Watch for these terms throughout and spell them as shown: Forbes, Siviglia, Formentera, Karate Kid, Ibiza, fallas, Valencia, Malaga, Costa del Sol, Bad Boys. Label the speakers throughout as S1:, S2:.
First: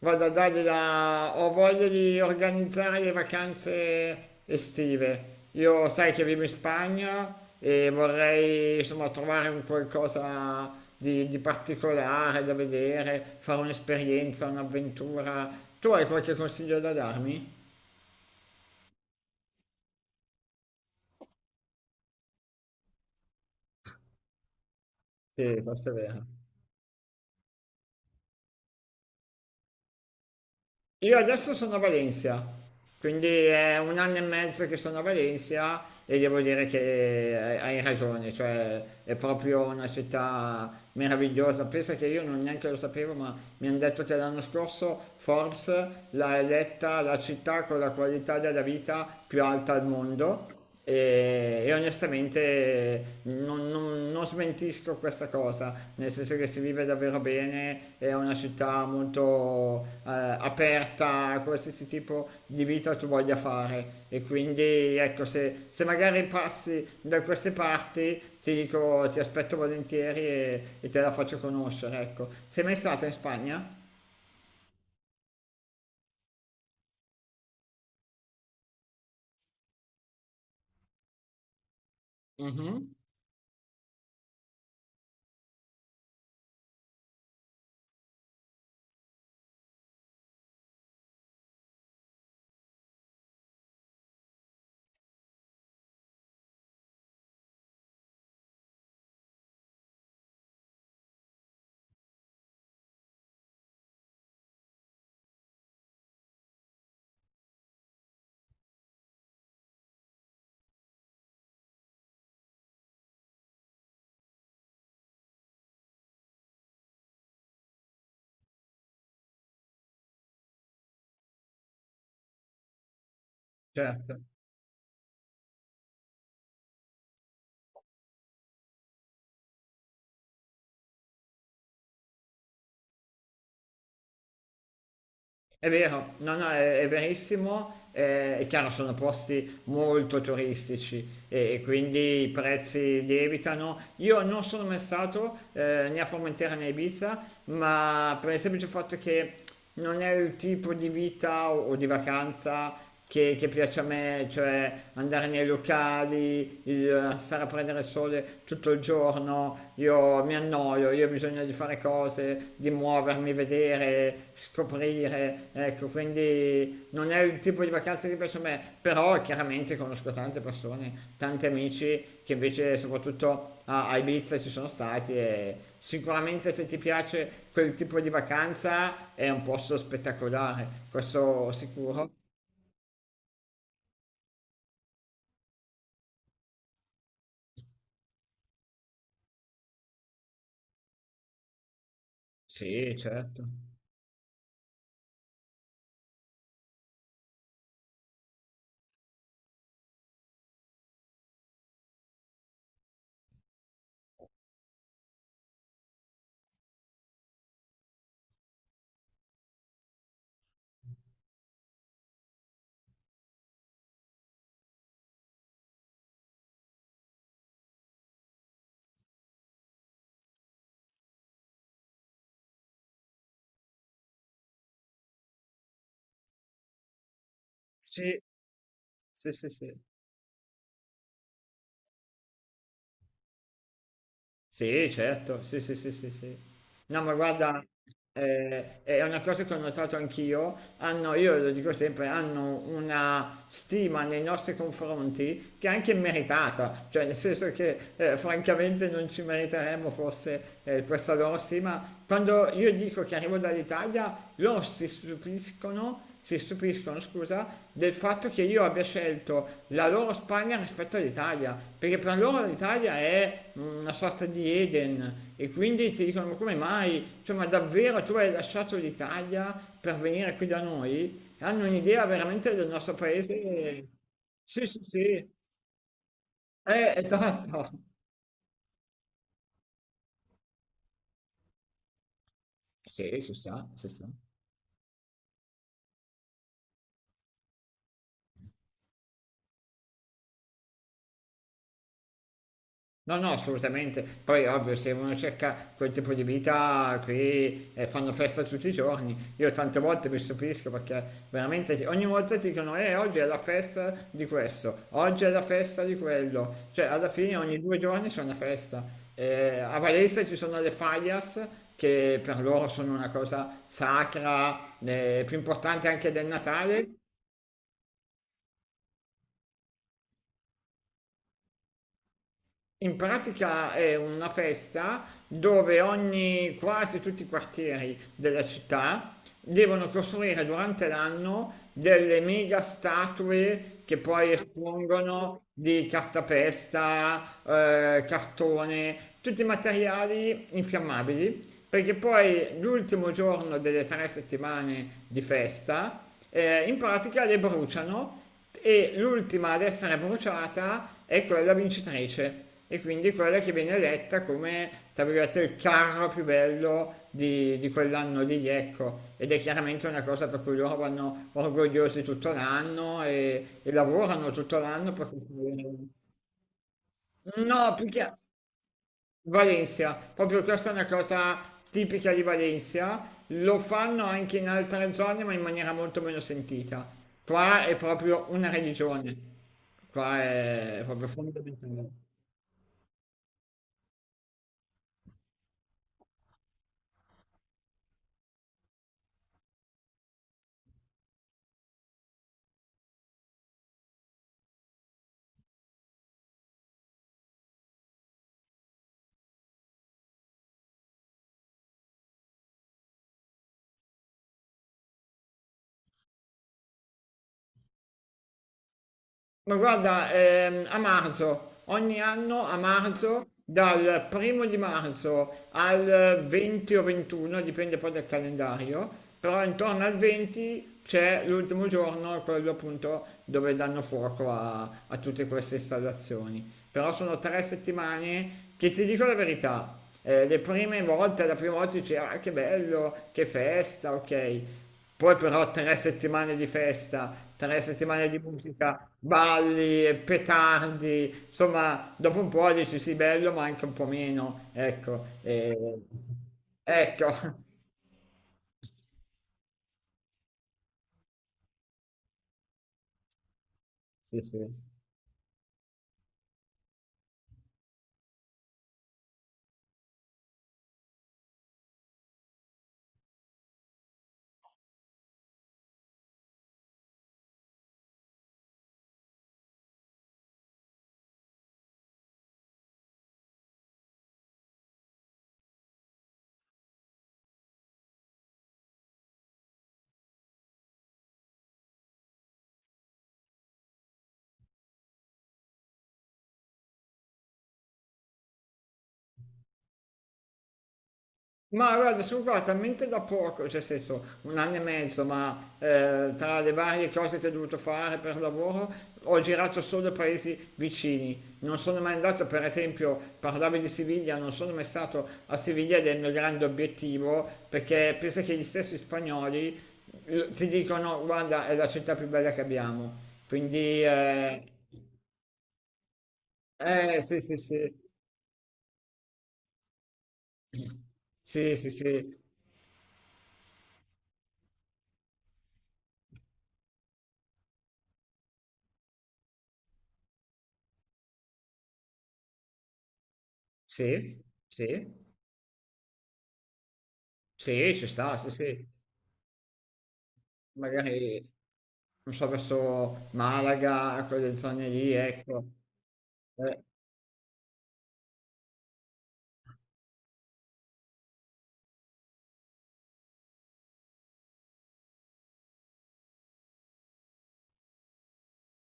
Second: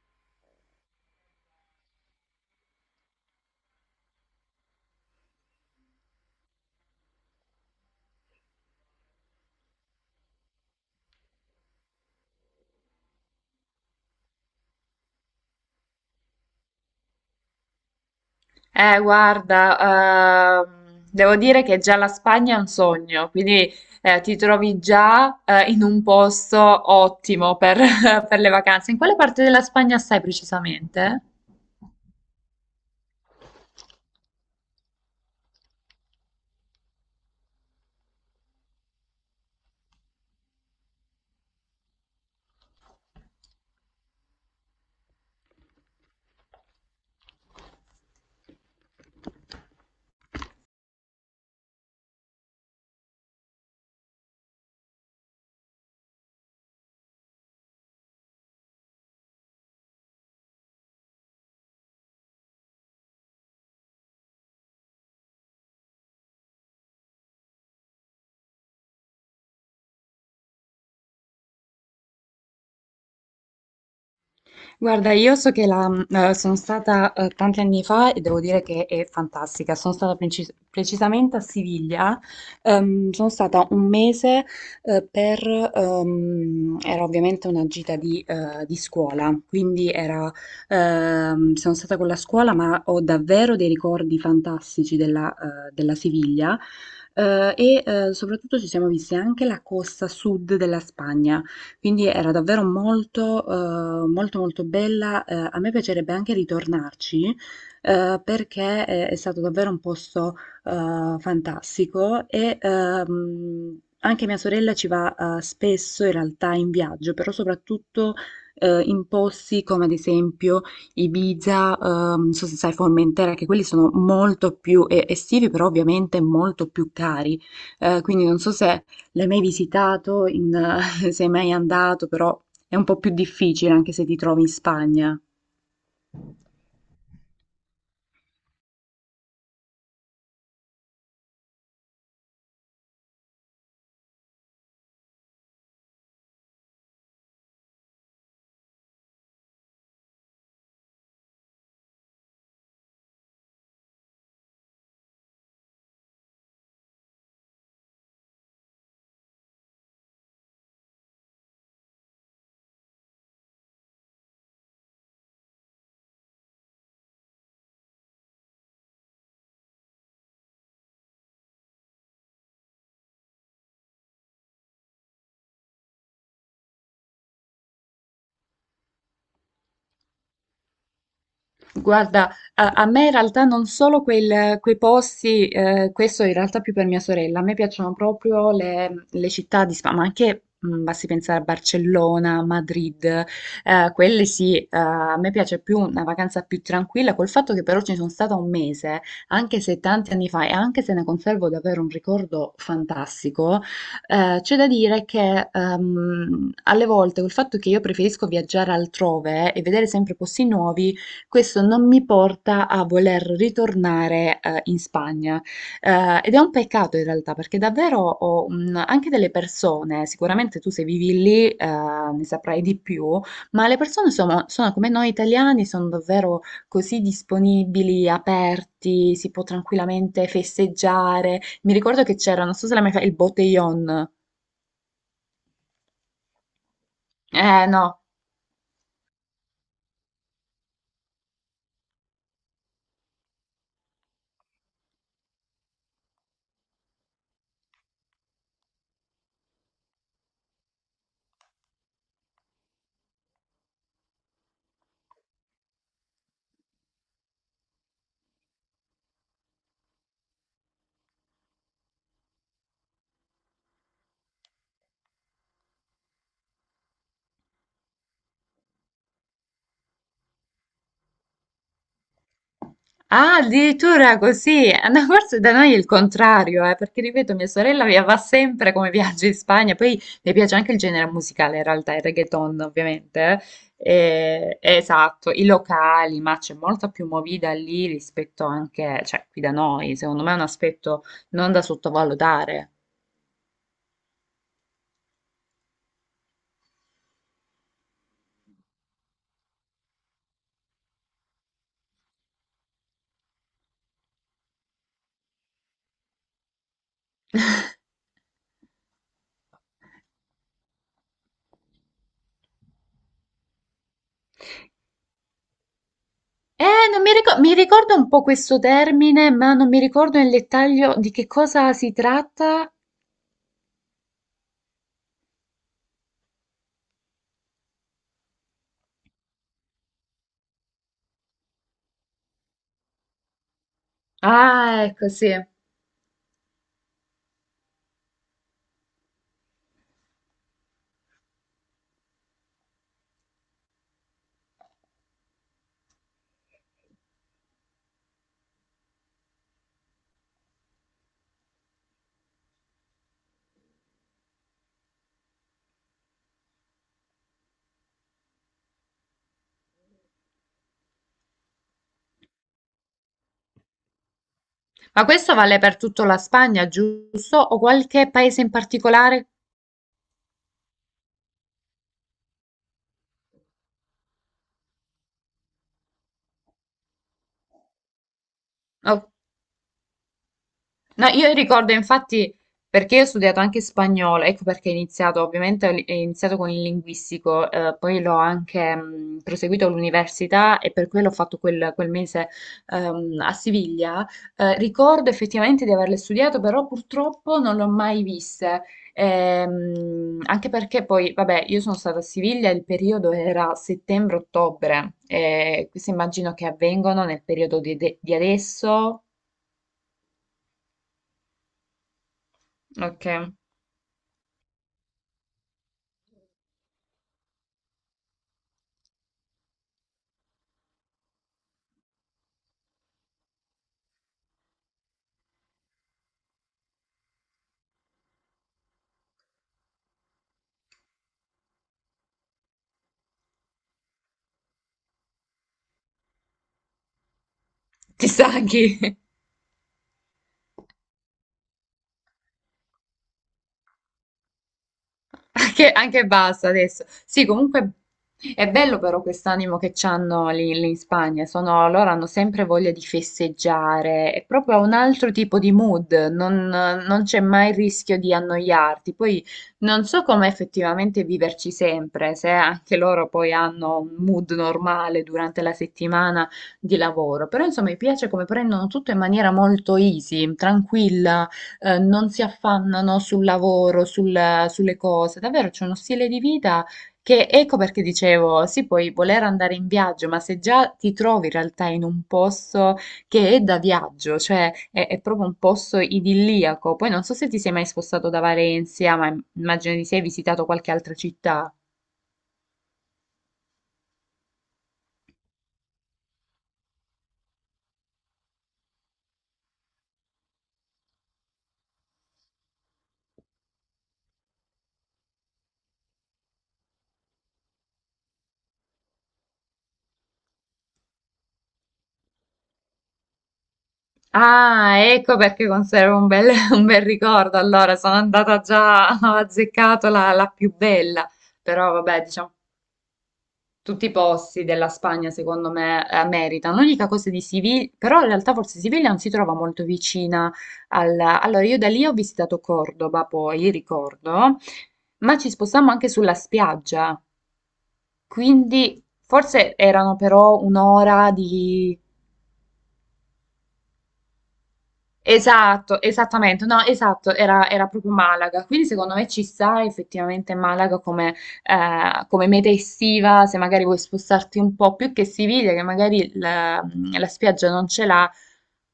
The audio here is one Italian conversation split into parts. S1: Vado a dargli la ho voglia di organizzare le vacanze estive. Io sai che vivo in Spagna e vorrei insomma trovare un qualcosa di particolare da vedere, fare un'esperienza, un'avventura. Tu hai qualche consiglio da darmi?
S2: Guarda, devo dire che già la Spagna è un sogno, quindi ti trovi già
S1: Sì,
S2: in
S1: forse è
S2: un
S1: vero.
S2: posto ottimo per, per le vacanze. In quale parte della Spagna stai
S1: Io
S2: precisamente?
S1: adesso sono a Valencia, quindi è un anno e mezzo che sono a Valencia e devo dire che hai ragione, cioè è proprio una città meravigliosa. Pensa che io non neanche lo sapevo, ma mi hanno detto che l'anno scorso Forbes l'ha eletta la città con la qualità della vita più alta al mondo e onestamente non smentisco questa cosa, nel senso che si vive davvero bene, è una città molto aperta a qualsiasi tipo di vita tu voglia fare. E quindi ecco, se magari passi da queste parti, ti dico, ti aspetto volentieri e te la faccio conoscere, ecco. Sei mai stata in Spagna?
S2: Guarda, io so che sono stata tanti anni fa e devo dire che è fantastica. Sono stata precisamente a Siviglia.
S1: Mhm.
S2: Sono stata un mese eh, per, era ovviamente una gita di scuola, quindi sono stata con la scuola, ma ho davvero dei ricordi fantastici della Siviglia. E soprattutto ci siamo visti anche la costa sud della Spagna. Quindi era davvero molto, molto bella. A me piacerebbe anche ritornarci, perché è stato davvero un posto, fantastico e anche mia sorella ci va, spesso in realtà in viaggio, però soprattutto, in posti come ad esempio Ibiza, non so se sai Formentera, che quelli sono
S1: Certo.
S2: molto più estivi, però ovviamente molto più cari. Quindi non so se l'hai mai visitato in, sei mai andato, però è un po' più difficile anche se ti trovi in Spagna.
S1: È vero, no, no, è verissimo. È chiaro, sono posti molto turistici e quindi i prezzi lievitano. Io non sono mai stato né a Formentera né a Ibiza, ma per il semplice fatto che non è il tipo di vita o di vacanza che piace a me, cioè andare nei locali, stare a prendere il sole tutto il giorno, io mi annoio, io ho bisogno di fare cose, di muovermi, vedere, scoprire, ecco, quindi non è il tipo di vacanza che piace a me, però chiaramente conosco tante persone, tanti amici che invece soprattutto a Ibiza ci sono stati e sicuramente se ti piace quel tipo di vacanza è un posto spettacolare, questo sicuro.
S2: Guarda, a me in realtà non solo quei posti, questo in realtà più per mia sorella, a me piacciono proprio le città di Spagna, ma anche basti pensare a Barcellona,
S1: Sì,
S2: Madrid,
S1: certo.
S2: quelle sì, a me piace più una vacanza più tranquilla, col fatto che però ci sono stata un mese, anche se tanti anni fa, e anche se ne conservo davvero un ricordo fantastico, c'è da dire che alle volte col fatto che io preferisco viaggiare altrove e vedere sempre posti nuovi, questo non mi porta a voler ritornare, in Spagna, ed è un peccato in realtà perché davvero ho, anche delle persone sicuramente tu se vivi lì, ne saprai di più, ma le persone sono come noi italiani, sono davvero così disponibili,
S1: Sì,
S2: aperti,
S1: sì,
S2: si può
S1: sì, sì.
S2: tranquillamente festeggiare. Mi ricordo che c'era, non so se l'hai mai fa il Botellón.
S1: Sì, certo, sì, sì, sì, sì, sì. No, ma guarda,
S2: No.
S1: è una cosa che ho notato anch'io, hanno, io lo dico sempre, hanno una stima nei nostri confronti che è anche meritata, cioè nel senso che francamente non ci meriteremmo forse questa loro stima. Quando io dico che arrivo dall'Italia, loro si stupiscono, scusa, del fatto che io abbia scelto la loro Spagna rispetto all'Italia, perché per loro l'Italia è una sorta di Eden e quindi ti dicono: "Ma come mai? Cioè, ma davvero tu hai lasciato l'Italia per venire qui da noi?" Hanno un'idea veramente del nostro
S2: Ah,
S1: paese?
S2: addirittura
S1: Sì,
S2: così.
S1: sì,
S2: Ah,
S1: sì,
S2: no, forse da noi è il contrario, perché ripeto, mia
S1: esatto.
S2: sorella va sempre come viaggio in Spagna, poi le piace anche il genere musicale, in realtà, il reggaeton,
S1: Sì,
S2: ovviamente.
S1: ci
S2: eh.
S1: sta, ci sta.
S2: Esatto, i locali, ma c'è molta più movida lì rispetto anche, cioè, qui da noi, secondo me è un aspetto non da sottovalutare.
S1: No, no, assolutamente. Poi, ovvio, se uno cerca quel tipo di vita, qui fanno festa tutti i giorni. Io tante volte mi stupisco perché veramente ogni volta ti dicono, oggi è la festa di questo, oggi è la festa di quello. Cioè, alla fine ogni due giorni c'è una festa. A Valencia ci sono le fallas che per loro sono una cosa sacra, più importante anche del
S2: Eh,
S1: Natale.
S2: non mi ricor- mi ricordo un po' questo termine, ma non mi ricordo nel dettaglio di che cosa si tratta.
S1: In pratica è una festa dove ogni, quasi tutti i quartieri della città devono costruire durante l'anno delle mega statue che poi
S2: Ah, ecco, sì.
S1: espongono di cartapesta, cartone, tutti i materiali infiammabili, perché poi l'ultimo giorno delle tre settimane di festa, in pratica le bruciano e l'ultima ad essere bruciata è quella vincitrice e quindi quella che viene eletta come, tra virgolette, il carro più bello di quell'anno lì, ecco. Ed è chiaramente una cosa per cui loro vanno orgogliosi tutto l'anno e lavorano tutto l'anno
S2: Ma
S1: per
S2: questo vale
S1: costruire-
S2: per tutto la Spagna, giusto, o
S1: No, più
S2: qualche
S1: che
S2: paese in particolare?
S1: Valencia, proprio questa è una cosa tipica di Valencia, lo fanno anche in altre zone ma in maniera molto meno sentita. Qua è proprio una
S2: Ok.
S1: religione. Qua è
S2: No,
S1: proprio
S2: io ricordo
S1: fondamentale.
S2: infatti perché io ho studiato anche spagnolo, ecco perché ho iniziato, ovviamente ho iniziato con il linguistico, poi l'ho anche proseguito all'università e per quello ho fatto quel mese a Siviglia. Ricordo effettivamente di averle studiato, però purtroppo non le ho mai viste. Anche perché poi, vabbè, io sono stata a Siviglia, il periodo era settembre-ottobre, e questo immagino che avvengono nel periodo di adesso.
S1: Ma guarda, a marzo, ogni anno a
S2: Ok.
S1: marzo, dal primo di marzo al 20 o 21, dipende poi dal calendario, però intorno al 20 c'è l'ultimo giorno, quello appunto dove danno fuoco a tutte queste installazioni. Però sono tre settimane che ti dico la verità, le prime volte, la prima volta dicevo, ah, che bello, che festa, ok. Poi però tre settimane di festa, tre settimane di
S2: Chissà chi,
S1: musica, balli, petardi, insomma, dopo un po' dici sì, bello, ma anche un po' meno, ecco.
S2: anche,
S1: e-
S2: anche basta adesso.
S1: Ecco,
S2: Sì, comunque è bello però quest'animo che c'hanno lì in Spagna, loro hanno sempre voglia di festeggiare,
S1: sì,
S2: è
S1: sì.
S2: proprio un altro tipo di mood, non c'è mai il rischio di annoiarti. Poi non so come effettivamente viverci sempre, se anche loro poi hanno un mood normale durante la settimana di lavoro, però insomma mi piace come prendono tutto in maniera molto easy, tranquilla. Non si affannano sul lavoro, sulle cose. Davvero c'è uno stile di vita che, ecco perché dicevo, sì, puoi voler andare in viaggio, ma se già ti trovi in realtà in un posto che è da viaggio, cioè è proprio un posto idilliaco. Poi non so se ti sei mai spostato da Valencia, ma immagino di sì, hai visitato qualche altra città.
S1: Ma guarda, sono qua talmente da poco, cioè nel senso un anno e mezzo, ma tra le varie cose che ho dovuto fare per lavoro ho girato solo paesi vicini. Non sono mai andato, per esempio, parlavi di Siviglia, non sono mai stato a Siviglia ed è il mio grande obiettivo, perché pensa che gli stessi spagnoli ti dicono, guarda, è la città più bella che abbiamo. Quindi,
S2: Ah, ecco perché conservo un bel, un bel
S1: sì, sì,
S2: ricordo.
S1: sì.
S2: Allora, sono andata già, ho azzeccato la più bella,
S1: Sì, sì,
S2: però vabbè,
S1: sì,
S2: diciamo tutti i posti della Spagna, secondo me, meritano. L'unica cosa di Siviglia, però in realtà forse Siviglia non si trova molto vicina. Allora, io da lì ho visitato Cordoba, poi,
S1: sì,
S2: ricordo,
S1: sì,
S2: ma ci spostammo anche sulla spiaggia,
S1: sì, ci sta, sì, sì.
S2: quindi forse erano però un'ora
S1: Magari,
S2: di
S1: non so, verso Malaga, quelle zone lì, ecco.
S2: Esatto, esattamente, no,
S1: Eh,
S2: esatto, era proprio Malaga, quindi secondo me ci sta effettivamente Malaga come meta estiva, se magari vuoi spostarti un po' più che Siviglia, che magari la spiaggia non ce l'ha,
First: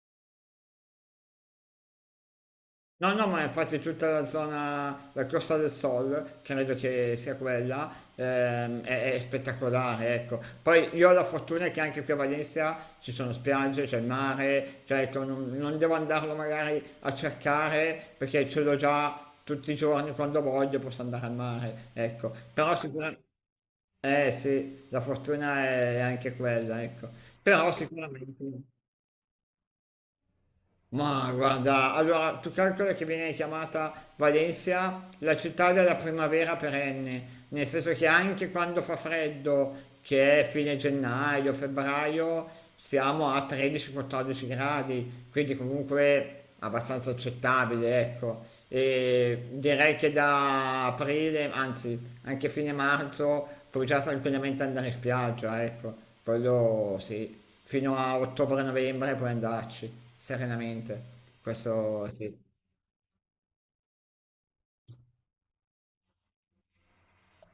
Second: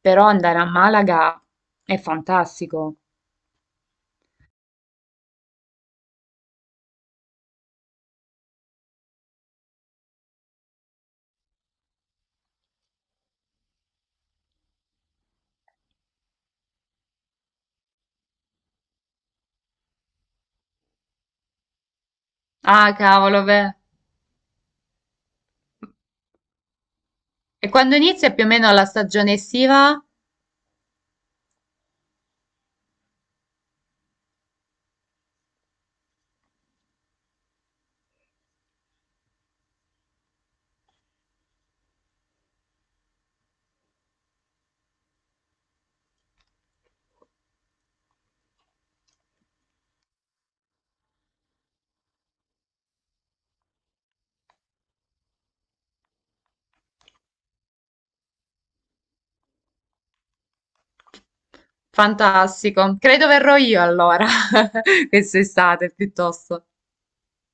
S2: però andare a Malaga è fantastico.
S1: no, no, ma infatti tutta la zona, la Costa del Sol, credo che sia quella, è spettacolare, ecco. Poi io ho la fortuna che anche qui a Valencia ci sono spiagge, c'è il mare, cioè ecco, non, non devo andarlo magari a cercare perché ce l'ho già tutti i giorni quando voglio posso andare al mare, ecco. Però
S2: Ah,
S1: sicuramente...
S2: cavolo, beh.
S1: Eh sì, la fortuna è anche quella, ecco. Però
S2: E quando inizia
S1: sicuramente.
S2: più o meno la stagione estiva?
S1: Ma guarda, allora tu calcola che viene chiamata Valencia la città della primavera perenne, nel senso che anche quando fa freddo, che è fine gennaio, febbraio, siamo a 13-14 gradi, quindi comunque abbastanza accettabile, ecco. E direi che da aprile, anzi anche fine marzo, puoi già tranquillamente andare in spiaggia, ecco. Quello sì, fino a ottobre-novembre puoi andarci serenamente. Questo sì.
S2: Fantastico, credo verrò io allora, quest'estate piuttosto.